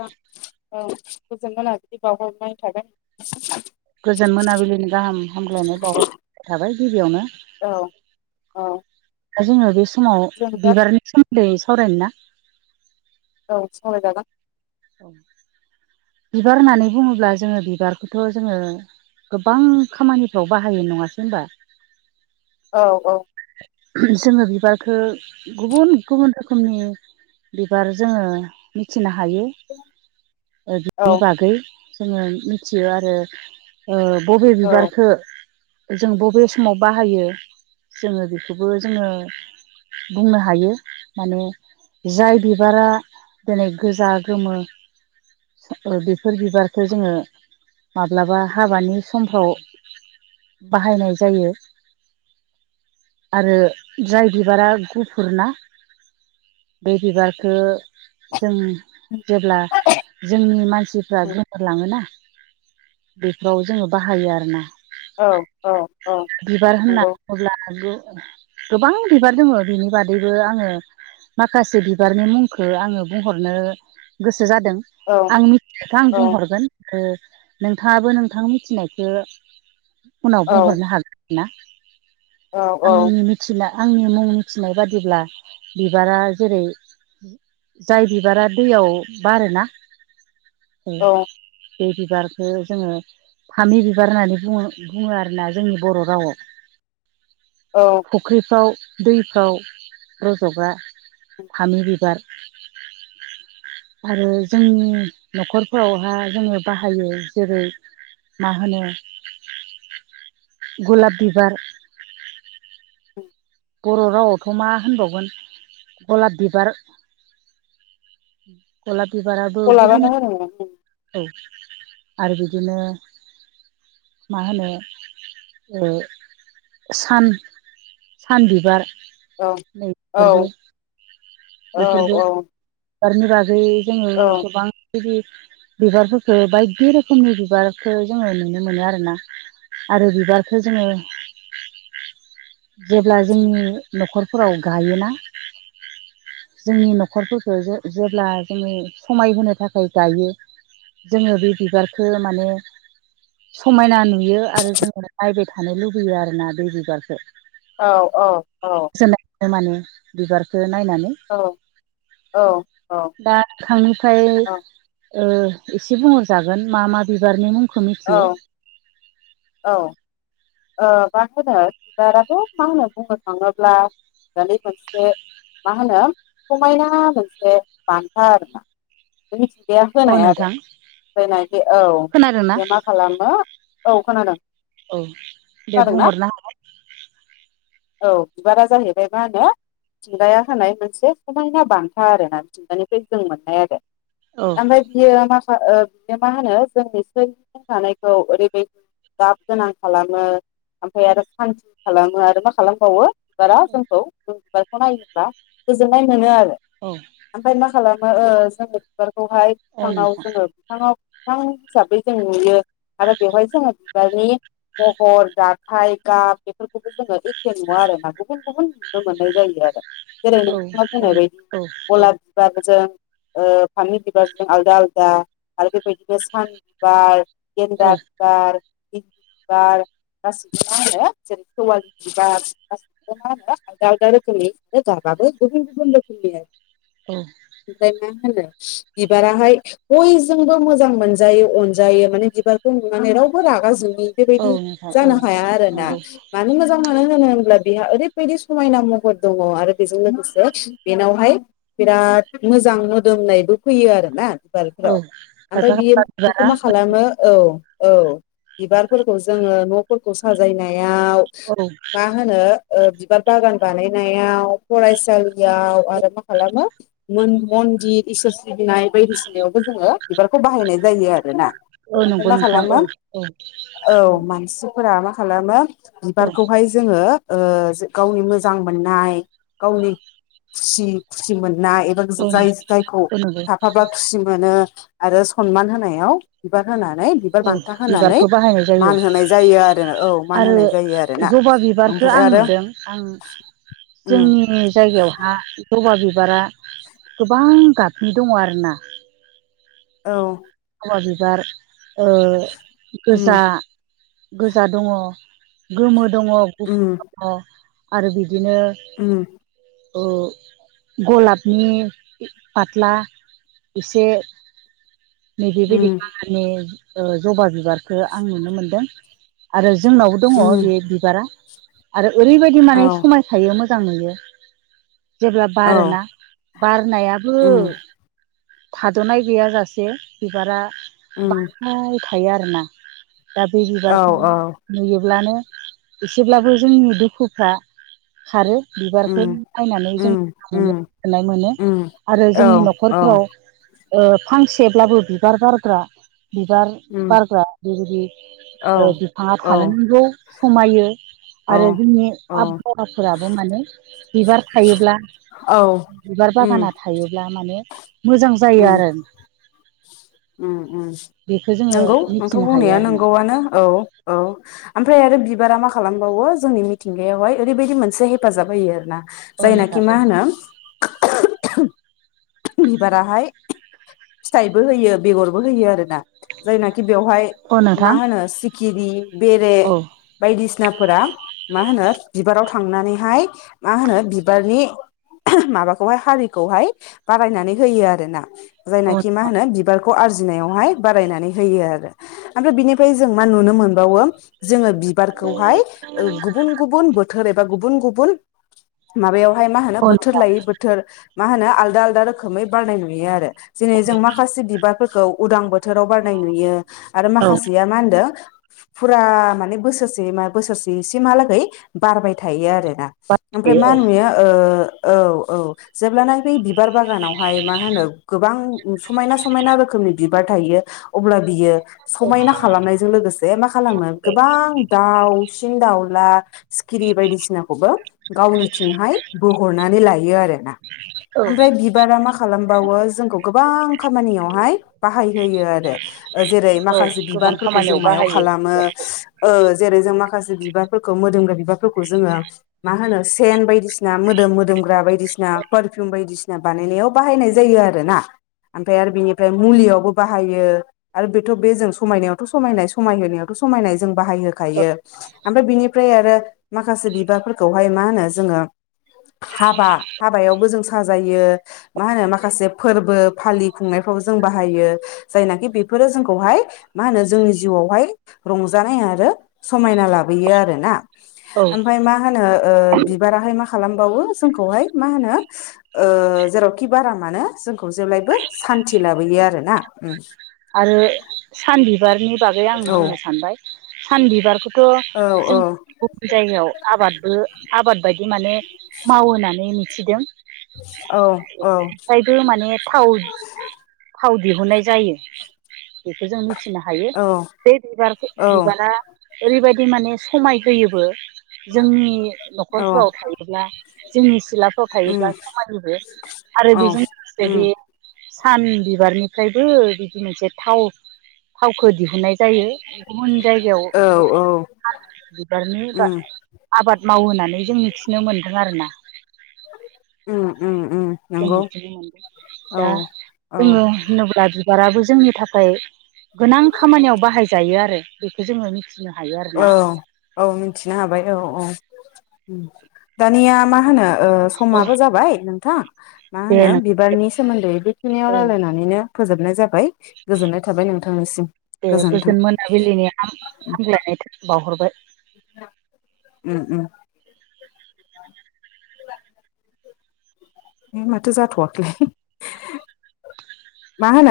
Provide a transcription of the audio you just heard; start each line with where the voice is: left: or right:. left: औ गोजोन मोनाबिलि बावहरनाय थागोन।
right: गोजोन मोनाबिलिनि गाहाम हालायनाय बावहनाय थाबाय गिबियावनो।
left: औ औ
right: दा जोङो बे समाव
left: जों दा
right: बिबारनि सोमोन सावरायनोना।
left: औ सावराय जागोन।
right: औ बिबार होननानै बुङोब्ला जोङो बिबारखौथ' जोङो। गोबां खामानि, फ्राव बाहायो नङासै होनोमबा!
left: औ, औ,
right: जोङो बिबारखो गुबुन गुबुन रोखोमनि बिबार जोङो मिथिनो हायो
left: औ
right: बिनि बागै। जोङो मिथियो आरो ओ बबे
left: औ
right: बिबारखो जों बबे समाव बाहायो जोङो बेखौबो जोङो बुंनो हायो माने जाय बिबारा दिनै गोजा गोमो। बेफोर बिबारखो जोङो माब्लाबा हाबानि समफ्राव बाहायनाय जायो। आरो जाय बिबारा गुफुर ना बे बिबारखो जों जेब्ला जोंनि मानसिफ्रा गोमोरलाङोना बेखौ जोंङो बाहायो आरो ना
left: औ अ अ नंगौ।
right: गो गोबां बिबार दङ' बिनि बादैबो आङो माखासे बिबारनि मुंखो आङों बुंहरनो गो सो जादों
left: औ
right: आं मिथिख खौ आं
left: औ
right: बुंहरगोन। नोंथाङाबो नोंथां मिथिनायखौ उनाव बुंहरनो हागोन ना
left: औ औ
right: आंनि मिथिला आंनि मुं मिथिनाय बादिब्ला बिबारा जेरै जाय बिबारा दैयाव बारोना
left: औ
right: बे बिबारखो जोङो फामि बिबार होननानै बुं बुङो आरोना जोंनि बर' रावआव।
left: औ
right: फुख्रिफ्राव दैफ्राव रज'ग्रा। फामि बिबार। आरो जोंनि न'खरफोरावहा जोङो बाहायो जेरै मा होनो गलाप बिबार बर' रावआवथ' मा होनबावगोन गलाब बिबार गलाब बिबाराबो गुबुन
left: गलाबानो होनोमोन
right: औ आरो बिदिनो मा होनो ओ सान सान बिबार
left: औ औ
right: नैफोरबो
left: औ औ।
right: बिबारनि बागै जोङो
left: औ
right: गोबां बिदि बिबारफोरखो बायदि रोखोमनि बिबारखो जोङो नुनो मोनो आरोना। आरो बिबारखो जोङो जेब्ला जोंनि न' खरफोराव गायोना जोंनि न' खरफोरखो जेब्ला जोङो समायहोनो थाखाय गायो। जोङो बे बिबारखो माने समायना नुयो आरो जोङो नायबाय थानो लुबैयो आरो ना बे बिबारखो।
left: औ औ अ अ
right: माने बिबारखो नायनानै। दा [unintelligible] ओ एसे बुंहर जागोन मा मा बिबारनि मुंखो
left: औ
right: मिथियो।
left: औ। ओ मा होनो बिबाराथ' मा होनो बुंनो थाङोब्ला दलि मोनसे मा होनो समायना मोनसे बान्था आरो ना मि बेहा
right: अ
left: होनाय आरो।
right: नोंथां
left: फैनाय बे औ
right: खोनादोंना
left: बे मा खालामो औ खोनादों।
right: औ दे
left: खोनादोंना
right: बुंहरनो हागोन।
left: औ बिबारा जाहैबाय मा होनो मिथिंगाया होनाय मोनसे समायना बान्था आरोना मिथिंगानिफ्राय जों मोननाय आरो।
right: औ
left: ओमफ्राय बियो मा बिनो मा होनो जोंनि स थानायखौ ओरैबायदि गाब गोनां खालामो। ओमफ्राय आरो सान्थि खालामो आरो मा खालामबावो बिबारा जोंखौ बि नाय गोजोननाय मोनो आरो
right: औ
left: बेहाय
right: औ
left: बिफाङाव
right: नोंथां
left: जोङो बिफाङाव बिफां हिसाबै जों नुयो आरो बेवहाय जोङो बिबारनि महर जाथाय गाब बेफोरखौबो जोङो एखे नुवा आरो ना गुबुन गुबुन नुनो मोननाय जायो आरो। जेरै
right: औ
left: नोंथाङा
right: औ
left: बुंनाय बायदि
right: औ
left: गलाब बिबारजों ओ पामि बिबारजों आलादा आलादा आरो बेबायदिनो सान बिबार
right: औ
left: गेन्दा बिबार [unintelligible] बिबार गासिबो मा होनो जेरै सेवालि बिबार गासिखौबो आरो आलदा आलदा रोखोमै गाब बाबो गुबुन गुबुन रोखोमनि आरो
right: औ
left: ओमफ्राय ना मा होनो बिबाराहाय बयजोंबो मोजां मोनजायो अनजायो माने बिबारखौ नुनानै रावबो रागा जोंनि
right: औ
left: बेबायदि
right: नोंथां औ
left: जानो हाया आरोना
right: नंगौ
left: मानो हो मोजां मानो होनो होनब्ला बेहा ओरैबायदि समायना महर दङ' आरो बेजों लोगोसे बेनावहाय बिराद मोजां मोदोमनायबो फैयो आरो। ना
right: औ
left: बिबारफोराव ओमफ्राय
right: खायफा
left: बियो
right: खायफा
left: बेखौ
right: बिबारा
left: मा खालामो औ औ। बिबारफोरखौ जोङो न'फोरखौ साजायनायाव
right: औ
left: मा होनो ओ बिबार बागान बानायनायाव फरायसालियाव आरो मा खालामो मन्दिर इसोर सिबिनाय बायदिसिनायावबो जोङो बिबारखौ बाहायनाय जायो आरो ना।
right: औ
left: ओमफ्राय
right: नंगौ
left: मा
right: नोंथां औ
left: खालामो
right: औ
left: औ मानसि फोर मा खालामो
right: औ
left: बिबारखौहाय जोङो ओ गावनि मोजां मोननाय गावनि खुसि खुसि मोननाय ना एबा
right: औ
left: जाय जायखौ
right: औ नंगौ
left: थाफाबा खुसि मोनो आरो सनमान होनायाव बिबार होनानै बिबार
right: औ
left: बान्था होनानै
right: बिबारखौ बाहायनाय जायो
left: मान होनाय जायो आरोना औ मान होनाय जायो
right: आरो
left: आरोना
right: जबा बिबारखौ
left: ओमफ्राय
right: आं
left: आरो
right: नुदों आं
left: उम
right: जोंनि जायगायावहा जबा बि बिबारा गोबां गाबनि दङ' आरोना।
left: औ।
right: जबा बिबार ओ गोजा
left: उम
right: गोजा दङ' गोमो दङ' गुफुर
left: उम
right: दङ' आरो बिदि बिदिनो
left: उम
right: ओ गलाबनि फाथ्ला एसे नैबेबायदि
left: उम
right: खामानि जबा बिबारखो आं नुनो मोनदों आरो जोंनावबो दङ'
left: उम
right: बे बिबारा आरो ओरैबायदि
left: औ
right: माने समायखायो मोजां मोजां नुयो जेब्ला
left: औ
right: बारोना बारनायाबो
left: उम
right: थाद'नाय गैयाजासे बिबारा
left: उम
right: बारबाय थायो आरोना। दा बे
left: औ
right: बिबारखौ
left: औ
right: नुयोब्लानो एसेब्लाबो जोंनि दुखुफ्रा खारो बिबारखौ
left: उम
right: बायनानै जों
left: उम
right: मोननो
left: उम
right: गोजोननाय मोनो।
left: उम
right: आरो
left: औ
right: जोंनि
left: औ
right: न'खरफ्राव ओ फांसेब्लाबो बिबार बारग्रा बिबार
left: उम
right: बारग्रा
left: औ
right: बेबायदि बिफाङा
left: औ
right: थानो नगौ समायो
left: औ
right: आरो जोंनि
left: औ
right: आबहावाफोराबो माने बिबार थायोब्ला बिबार बागाना
left: उम
right: थायोब्ला माने मोजां जायो
left: उम
right: आरो।
left: उम उम
right: बेखौ जोङो
left: नंगौ नोंथां'
right: मिथिनो हायो
left: बुंनाया
right: आरोना
left: नंगौआनो औ औ उमफ्राय ओमफ्राय आरो बिबारा मा खालामबावो जोंनि मिथिंगायावहाय ओरैबायदि मोनसे हेफाजाब होयो आरो ना।
right: औ
left: जायनाखि
right: नोंथां
left: मा
right: औ
left: होनो बाराहाय फिथाइबो होयो बेगर बो होयो आरोना जायनाखि बेयावहाय
right: औ
left: मा
right: नोंथां
left: होनो सिखिरि बेरे
right: औ
left: बायदिसिनाफोरा मा होनो बिबाराव थ थांनानैहाय मा होनो बिबारनि माबाखौहाय हारिखौहाय बारायनानै होयो आरोना
right: औ
left: जायनाखि मा
right: नोंथां
left: होनो बिबार खौ आर्जिनायावहाय बारायनानै होयो आरो ओमफ्राय बिनिफ्राय जों मा नुनो मोनबावो जोङो बिबारखौहाय गुबुन गुबुन बोथोर एबा गुबुन गुबुन माबायावहाय मा होनो
right: औ
left: बोथोर
right: नोंथां
left: लायै बोथोर मा होनो आलदा आलदा रोखोम खोमै बारनाय नुयो आरो जेरै जों माखासे बिबारफोरखौ उदां बोथोर बोथोराव बारनाय नुयो आरो
right: औ
left: माखासेया मा होनदों फुरा माने बोसोरसे मा बोसोरसे एसेमहालागै बारबाय थायो आरो मफ्राय
right: बाहायो
left: मा
right: औ
left: नुयो औ औ जेब्लान बै बिबार बागानाव बेहाय मा होनो गोबां समायना समायना रोखोमनि बिबार थायो अब्ला बियो समायना खालामनायजों लोगोसे मा खालामो गोबां दाउसिन दाउला खिरि बायदिसिनाखौबो गावनिथिंहाय बोहरनानै लायो आरोना।
right: औ
left: आफ्राय बिबारामा खालामबावो जोंखौ गोबां खामानियावहाय बाहाय होयो आरो। जेरै
right: औ
left: माखासे
right: गोबां
left: बिबारफोरखौ जों
right: खामानियाव
left: मायाव
right: बाहायो
left: खालामो
right: बिबारखौ
left: ओ जेरै जों माखासे बिबारफोरखौ मोदोमग्रा बिबारफोरखौ मा होनो सेन बायदिसना मोदोम मो ग्रा बायदिसिना पारफिउम बायदिसिना बानायनायाव बाहायनाय जायो आरोना। ओमफ्राय आरो बेनिफ्राय मुलियावबो बाहायो आरो बेथ' बे जों समायनायावथ' समायनाय समायहोनायावथ' समायनाय जों बाहायहोखायो ओमफ्राय बिनिफ्राय आरो माखासे बिबारफोरखौहाय मा होनो जोङो हाबा हाबायावबो जों साजायो। मा होनो माखासे फोरबो फालि खुंनायफ्राव जों बाहायो जायनाखि बेफोरो जोंखौहाय मा होनो जोंनि जिउआवहाय रंजानाय आरो समायना लाबोयो आरोना।
right: औ
left: ओमफफ्राय मा होनो ओ बिबाराहाय मा खालामबावो जोंखौहाय मा होनो ओ जेराव खि बारा मानो जोंखौ जेब्लायबो सान्तथि लाबोयो आरो ना।
right: आरो सान बिबारनि बागै आं
left: औ
right: बुंनो सानबाय सान बिबारखौथ'
left: औ
right: जों
left: औ
right: गुबुन जायगायाव आबादबो आबाद बायदि माने मावो होननानै मिथिदों।
left: औ
right: मफ्रायबो माने थाव थाव दिहुननाय जायो बेखौ जों मिथिनो ह हायो
left: औ
right: बे बिबार
left: औ
right: बिबारा ओरैबायदि माने समाय होयोबो जोंनि
left: औ
right: न'खरफोराव थायोब्ला जोंनि सिलाफ्राव थायोब्ला
left: उम
right: समानिबो आरो
left: औ
right: बेजों लोगोसे
left: उम
right: बे सान बिबारनिफ्रायबो बिदि मोनसे थाव थावखौ दिहुननाय जायो। गुबुन जायगायाव
left: औ औ
right: बे बिबारनि बा
left: उम
right: आबाद मावहानै जों मिथिनो मोन्दों आरोना।
left: उम उम। उम
right: जों
left: नंगौ
right: मिथिनो मोनदों
left: औ
right: दा
left: औ
right: जोङो होनोब्ला ज बिबाराबो जोंनि थाखाय गोनां खामानियाव बाहायजायो आरो बेखौ जोङो मिथि
left: औ औ मिथिनो हाबाय औ औ दानिया मा होनो ओ
right: औ
left: समाबो जाबाय नोंथां मा होनो
right: दे नों
left: बिबारनि सोमोन्दै बेखिनियाव
right: औ
left: रायलायनानैनो फोजोबनाय जाबाय। गोजोननाय थाबाय नोंथांनिसिम
right: दे
left: गोजोनथों।
right: गोजोन मोनाबिलिनि हाम हामग्लायनाय बावहरबाय।
left: उम उम। बे माथो जाथ'वाखैलै मा होनो